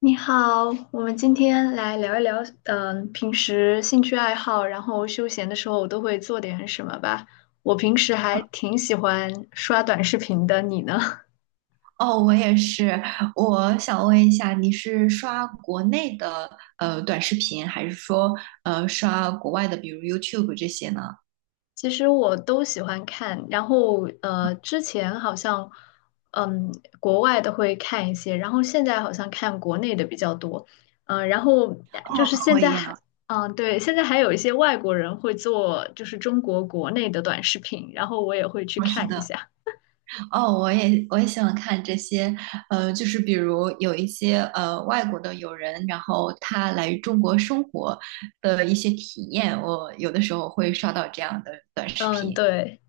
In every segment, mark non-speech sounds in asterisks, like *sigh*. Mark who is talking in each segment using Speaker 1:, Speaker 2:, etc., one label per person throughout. Speaker 1: 你好，我们今天来聊一聊，平时兴趣爱好，然后休闲的时候我都会做点什么吧。我平时还挺喜欢刷短视频的，你呢？
Speaker 2: 哦，我也是。我想问一下，你是刷国内的短视频，还是说刷国外的，比如 YouTube 这些呢？
Speaker 1: *laughs* 其实我都喜欢看，然后之前好像，嗯，国外的会看一些，然后现在好像看国内的比较多，嗯、然后就
Speaker 2: 哦，
Speaker 1: 是
Speaker 2: 和
Speaker 1: 现
Speaker 2: 我
Speaker 1: 在
Speaker 2: 一样。
Speaker 1: 还。嗯，对，现在还有一些外国人会做，就是中国国内的短视频，然后我也会去看一下。
Speaker 2: 哦，我也喜欢看这些，就是比如有一些外国的友人，然后他来中国生活的一些体验，我有的时候会刷到这样的短视
Speaker 1: 嗯，
Speaker 2: 频。
Speaker 1: 对，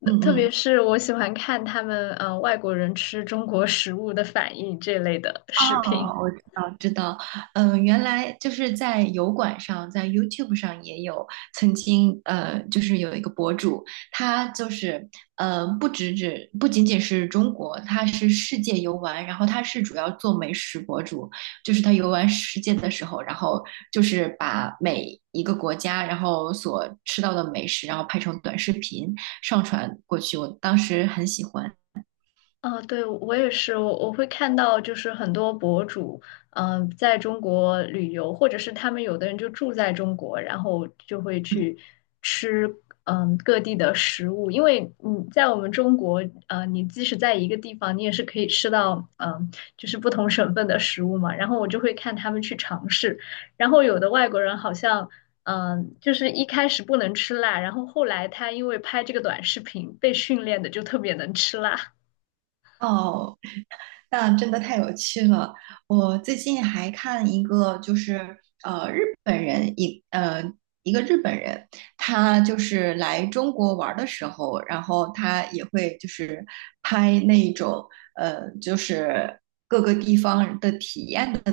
Speaker 1: 那
Speaker 2: 嗯
Speaker 1: 特别
Speaker 2: 嗯。
Speaker 1: 是我喜欢看他们外国人吃中国食物的反应这类的视频。
Speaker 2: 哦，我知道，知道，原来就是在油管上，在 YouTube 上也有曾经，就是有一个博主，他就是，不只只不仅仅是中国，他是世界游玩，然后他是主要做美食博主，就是他游玩世界的时候，然后就是把每一个国家，然后所吃到的美食，然后拍成短视频上传过去，我当时很喜欢。
Speaker 1: 啊，对，我也是，我会看到，就是很多博主，嗯、在中国旅游，或者是他们有的人就住在中国，然后就会
Speaker 2: 嗯，
Speaker 1: 去吃，嗯、各地的食物，因为你在我们中国，呃，你即使在一个地方，你也是可以吃到，嗯、就是不同省份的食物嘛。然后我就会看他们去尝试，然后有的外国人好像。嗯，就是一开始不能吃辣，然后后来他因为拍这个短视频被训练的就特别能吃辣。
Speaker 2: 哦，那真的太有趣了。我最近还看一个，就是日本人一呃一个日本人，他就是来中国玩儿的时候，然后他也会就是拍那种就是各个地方的体验的，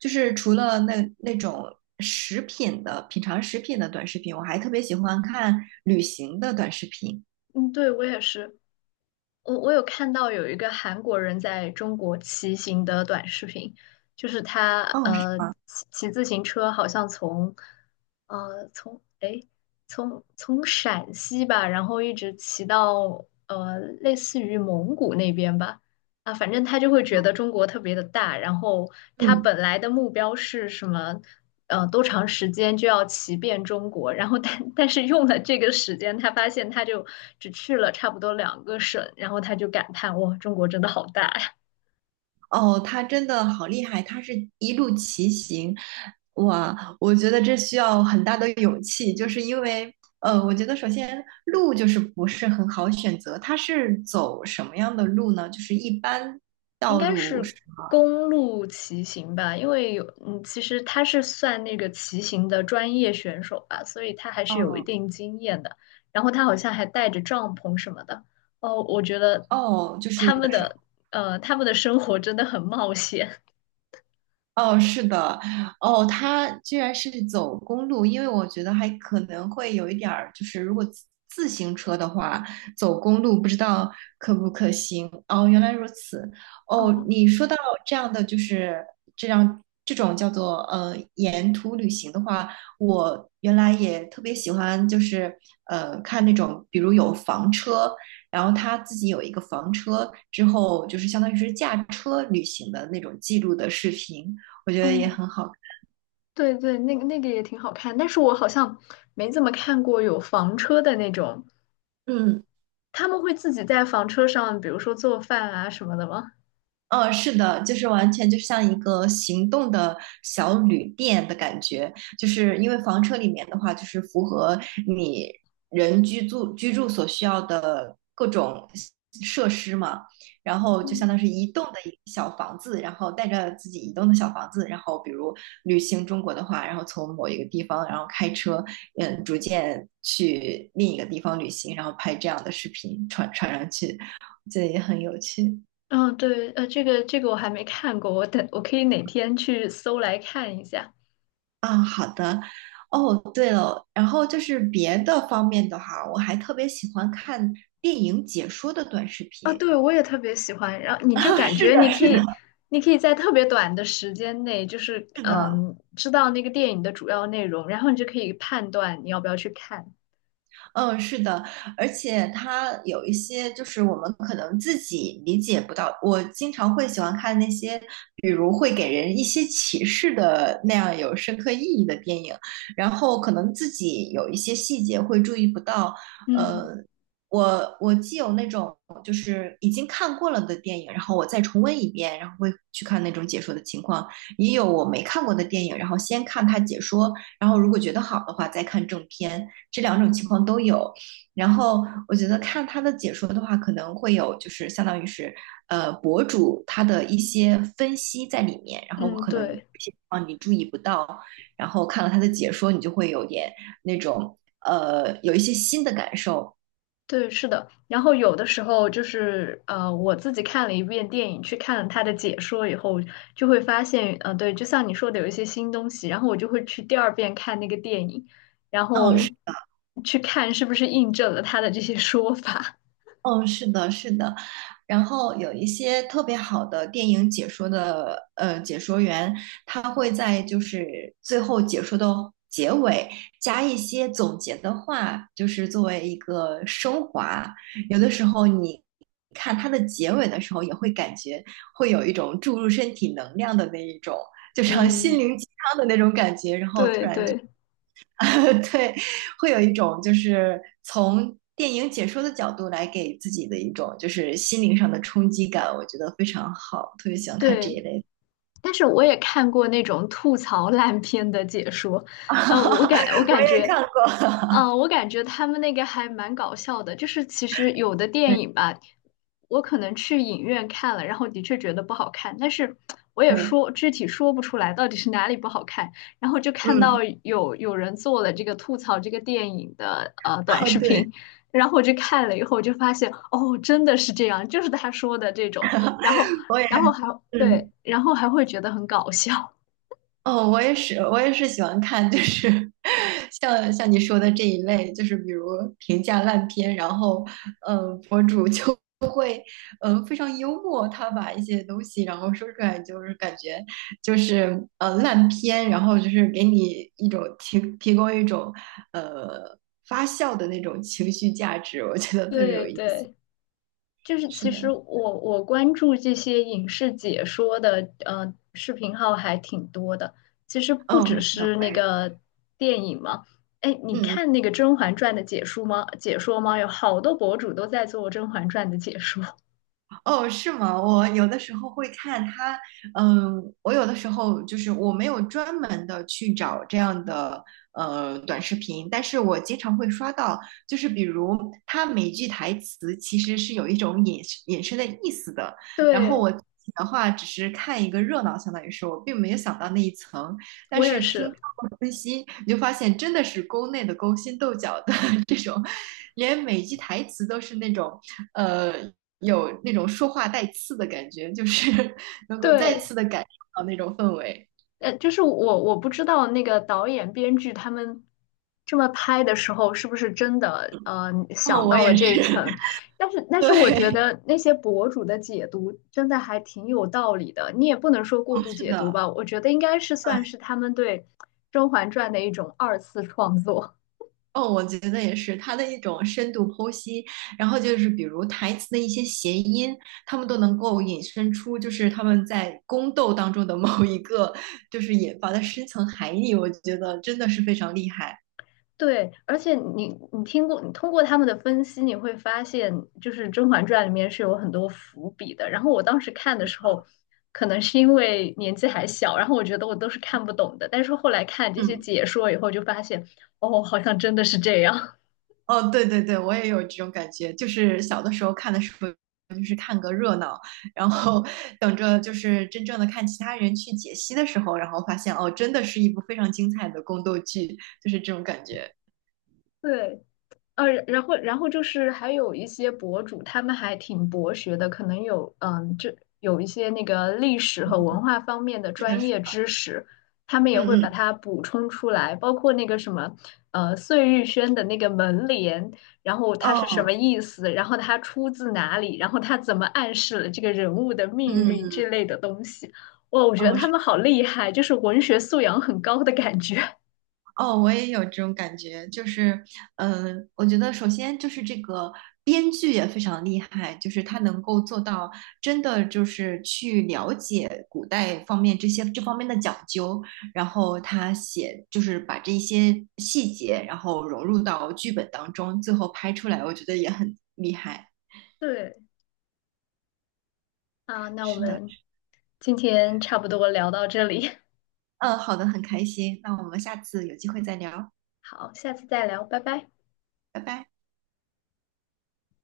Speaker 2: 就是除了那种食品的品尝食品的短视频，我还特别喜欢看旅行的短视频。
Speaker 1: 嗯，对，我也是。我有看到有一个韩国人在中国骑行的短视频，就是他
Speaker 2: 哦，是
Speaker 1: 呃
Speaker 2: 吗？
Speaker 1: 骑自行车，好像从呃从诶从从陕西吧，然后一直骑到类似于蒙古那边吧，啊，反正他就会觉得中国特别的大，然后他
Speaker 2: 嗯。
Speaker 1: 本来的目标是什么？呃，多长时间就要骑遍中国？然后但是用了这个时间，他发现他就只去了差不多两个省，然后他就感叹：哇，中国真的好大呀！
Speaker 2: 哦，他真的好厉害，他是一路骑行，哇，我觉得这需要很大的勇气，就是因为，我觉得首先路就是不是很好选择，他是走什么样的路呢？就是一般
Speaker 1: 应
Speaker 2: 道
Speaker 1: 该
Speaker 2: 路
Speaker 1: 是
Speaker 2: 是吗？
Speaker 1: 公路骑行吧，因为有，嗯，其实他是算那个骑行的专业选手吧，所以他还是有一
Speaker 2: 哦
Speaker 1: 定经验的。然后他好像还带着帐篷什么的。哦，我觉得
Speaker 2: 哦，就是
Speaker 1: 他
Speaker 2: 有的。
Speaker 1: 们的，他们的生活真的很冒险。
Speaker 2: 哦，是的，哦，他居然是走公路，因为我觉得还可能会有一点儿，就是如果自行车的话，走公路不知道可不可行。哦，原来如此。哦，
Speaker 1: 哦，
Speaker 2: 你说到这样的，就是这种叫做沿途旅行的话，我原来也特别喜欢，就是看那种，比如有房车，然后他自己有一个房车，之后就是相当于是驾车旅行的那种记录的视频。我觉得也
Speaker 1: 哦，
Speaker 2: 很好。
Speaker 1: 对对，那个那个也挺好看，但是我好像没怎么看过有房车的那种，
Speaker 2: 嗯，
Speaker 1: 他们会自己在房车上，比如说做饭啊什么的吗？
Speaker 2: 嗯，是的，就是完全就像一个行动的小旅店的感觉，就是因为房车里面的话，就是符合你人居住所需要的各种设施嘛，然后就
Speaker 1: 嗯。
Speaker 2: 相当是移动的一个小房子，然后带着自己移动的小房子，然后比如旅行中国的话，然后从某一个地方，然后开车，逐渐去另一个地方旅行，然后拍这样的视频传上去，*laughs* 这也很有趣。
Speaker 1: 嗯，对，呃，这个这个我还没看过，我等我可以哪天去搜来看一下。
Speaker 2: 啊，好的。哦，对了，然后就是别的方面的话，我还特别喜欢看电影解说的短视
Speaker 1: 啊，
Speaker 2: 频。
Speaker 1: 对，我也特别喜欢。然后
Speaker 2: *laughs*
Speaker 1: 你就
Speaker 2: 啊，
Speaker 1: 感
Speaker 2: 是
Speaker 1: 觉
Speaker 2: 的，
Speaker 1: 你可
Speaker 2: 是的，
Speaker 1: 以，你可以在特别短的时间内，就是
Speaker 2: 是的。
Speaker 1: 嗯，知道那个电影的主要内容，然后你就可以判断你要不要去看。
Speaker 2: 嗯，是的，而且它有一些就是我们可能自己理解不到。我经常会喜欢看那些，比如会给人一些启示的那样有深刻意义的电影，然后可能自己有一些细节会注意不到。呃，
Speaker 1: 嗯
Speaker 2: 我既有那种就是已经看过了的电影，然后我再重温一遍，然后会去看那种解说的情况，也有我没看过的电影，然后先看它解说，然后如果觉得好的话再看正片。这两种情况都有。然后我觉得看他的解说的话，可能会有就是相当于是博主他的一些分析在里面，然后
Speaker 1: 嗯，
Speaker 2: 可能有
Speaker 1: 对。
Speaker 2: 些地方你注意不到，然后看了他的解说，你就会有点那种有一些新的感受。
Speaker 1: 对，是的。然后有的时候就是我自己看了一遍电影，去看了他的解说以后，就会发现，呃，对，就像你说的，有一些新东西。然后我就会去第二遍看那个电影，然
Speaker 2: 嗯，
Speaker 1: 后去看是不是印证了他的这些说法。
Speaker 2: 是的，是的，然后有一些特别好的电影解说的解说员，他会在就是最后解说的结尾加一些总结的话，就是作为一个升华。有的时候你看它的结尾的时候，也会感觉会有一种注入身体能量的那一种，就
Speaker 1: *laughs*
Speaker 2: 像心
Speaker 1: 嗯，
Speaker 2: 灵鸡汤的那种感觉，然后突
Speaker 1: 对
Speaker 2: 然就。
Speaker 1: 对
Speaker 2: *laughs* 对，会有一种就是从电影解说的角度来给自己的一种就是心灵上的冲击感，我觉得非常好，特别喜欢看这
Speaker 1: 对。
Speaker 2: 一类的。
Speaker 1: 但是我也看过那种吐槽烂片的解说，
Speaker 2: *laughs*
Speaker 1: 呃，我感我
Speaker 2: 我
Speaker 1: 感
Speaker 2: 也
Speaker 1: 觉
Speaker 2: 看过，
Speaker 1: 嗯，我感觉他们那个还蛮搞笑的，就是其实有的
Speaker 2: *laughs*
Speaker 1: 电
Speaker 2: 对
Speaker 1: 影吧，我可能去影院看了，然后的确觉得不好看，但是我也
Speaker 2: 对，
Speaker 1: 说具体说不出来到底是哪里不好看，然后就看到
Speaker 2: 嗯，
Speaker 1: 有人做了这个吐槽这个电影的短
Speaker 2: 哦
Speaker 1: 视
Speaker 2: 对，
Speaker 1: 频，然后我就看了以后就发现哦，真的是这样，就是他说的这种，然后
Speaker 2: 我也
Speaker 1: 然后还对，
Speaker 2: 嗯。
Speaker 1: 然后还会觉得很搞笑，
Speaker 2: 哦，我也是，我也是喜欢看，就是 *laughs* 像你说的这一类，就是比如评价烂片，然后，博主就非常幽默，他把一些东西然后说出来，就是感觉就是烂片，然后就是给你一种提供一种呃发笑的那种情绪价值，我觉得特别
Speaker 1: 对
Speaker 2: 有意思。
Speaker 1: 对。就是
Speaker 2: 是
Speaker 1: 其实
Speaker 2: 的，
Speaker 1: 我关注这些影视解说的视频号还挺多的，其实不
Speaker 2: 嗯，
Speaker 1: 只
Speaker 2: 是的，
Speaker 1: 是
Speaker 2: 我
Speaker 1: 那
Speaker 2: 也
Speaker 1: 个电影嘛。哎，你
Speaker 2: 嗯嗯。
Speaker 1: 看那个《甄嬛传》的解说吗？解说吗？有好多博主都在做《甄嬛传》的解说。
Speaker 2: 哦，是吗？我有的时候会看他，我有的时候就是我没有专门的去找这样的短视频，但是我经常会刷到，就是比如他每句台词其实是有一种隐身的意思的，
Speaker 1: *laughs*
Speaker 2: 然后
Speaker 1: 对，
Speaker 2: 我，自己的话只是看一个热闹，相当于是我并没有想到那一层，但
Speaker 1: 我也
Speaker 2: 是听
Speaker 1: 是。
Speaker 2: 他们分析，你就发现真的是宫内的勾心斗角的 *laughs* 这种，连每句台词都是那种，呃有那种说话带刺的感觉，就是 *laughs* 能够再
Speaker 1: 对。
Speaker 2: 次的感受到那种氛围。
Speaker 1: 就是我不知道那个导演、编剧他们这么拍的时候，是不是真的
Speaker 2: 哦，
Speaker 1: 想
Speaker 2: 我
Speaker 1: 到
Speaker 2: 也
Speaker 1: 了这一
Speaker 2: 是，
Speaker 1: 层？但是
Speaker 2: *laughs*
Speaker 1: 但是我觉
Speaker 2: 对，
Speaker 1: 得那些博主的解读真的还挺有道理的，你也不能说过
Speaker 2: 哦，
Speaker 1: 度
Speaker 2: 是
Speaker 1: 解读
Speaker 2: 的，
Speaker 1: 吧，我觉得应该是
Speaker 2: 对，
Speaker 1: 算是他们对《甄嬛传》的一种二次创作。
Speaker 2: 哦，我觉得也是，他的一种深度剖析，然后就是比如台词的一些谐音，他们都能够引申出，就是他们在宫斗当中的某一个，就是引发的深层含义，我觉得真的是非常厉害。
Speaker 1: 对，而且你听过，你通过他们的分析，你会发现，就是《甄嬛传》里面是有很多伏笔的。然后我当时看的时候，可能是因为年纪还小，然后我觉得我都是看不懂的。但是后来看这些
Speaker 2: 嗯。
Speaker 1: 解说以后，就发现，哦，好像真的是这样。
Speaker 2: 哦，对对对，我也有这种感觉，就是小的时候看的时候，就是看个热闹，然后 *laughs* 等着就是真正的看其他人去解析的时候，然后发现哦，真的是一部非常精彩的宫斗剧，就是这种感觉。
Speaker 1: *laughs* 对。然后就是还有一些博主，他们还挺博学的，可能有嗯，这有一些那个历史和文化方面的
Speaker 2: 是的，
Speaker 1: 专
Speaker 2: 是
Speaker 1: 业知识，他们也会
Speaker 2: 嗯
Speaker 1: 把
Speaker 2: 嗯，
Speaker 1: 它补充出来，包括那个什么碎玉轩的那个门帘，然后它是什么
Speaker 2: 哦，
Speaker 1: 意思，然后它出自哪里，然后它怎么暗示了这个人物的命
Speaker 2: 嗯
Speaker 1: 运
Speaker 2: 嗯，
Speaker 1: 之类的东西。哇，我觉得
Speaker 2: 哦，嗯
Speaker 1: 他
Speaker 2: 嗯
Speaker 1: 们好厉害，就是文学素养很高的感觉。*laughs*
Speaker 2: 哦，我也有这种感觉，就是，我觉得首先就是这个编剧也非常厉害，就是他能够做到真的就是去了解古代方面这方面的讲究，然后就是把这一些细节，然后融入到剧本当中，最后拍出来，我觉得也很厉害。
Speaker 1: 对啊，那我
Speaker 2: 是的，
Speaker 1: 们今天差不多聊到这里，
Speaker 2: 嗯，好的，很开心，那我们下次有机会再聊，
Speaker 1: *laughs* 好，下次再聊，拜拜。
Speaker 2: 拜拜。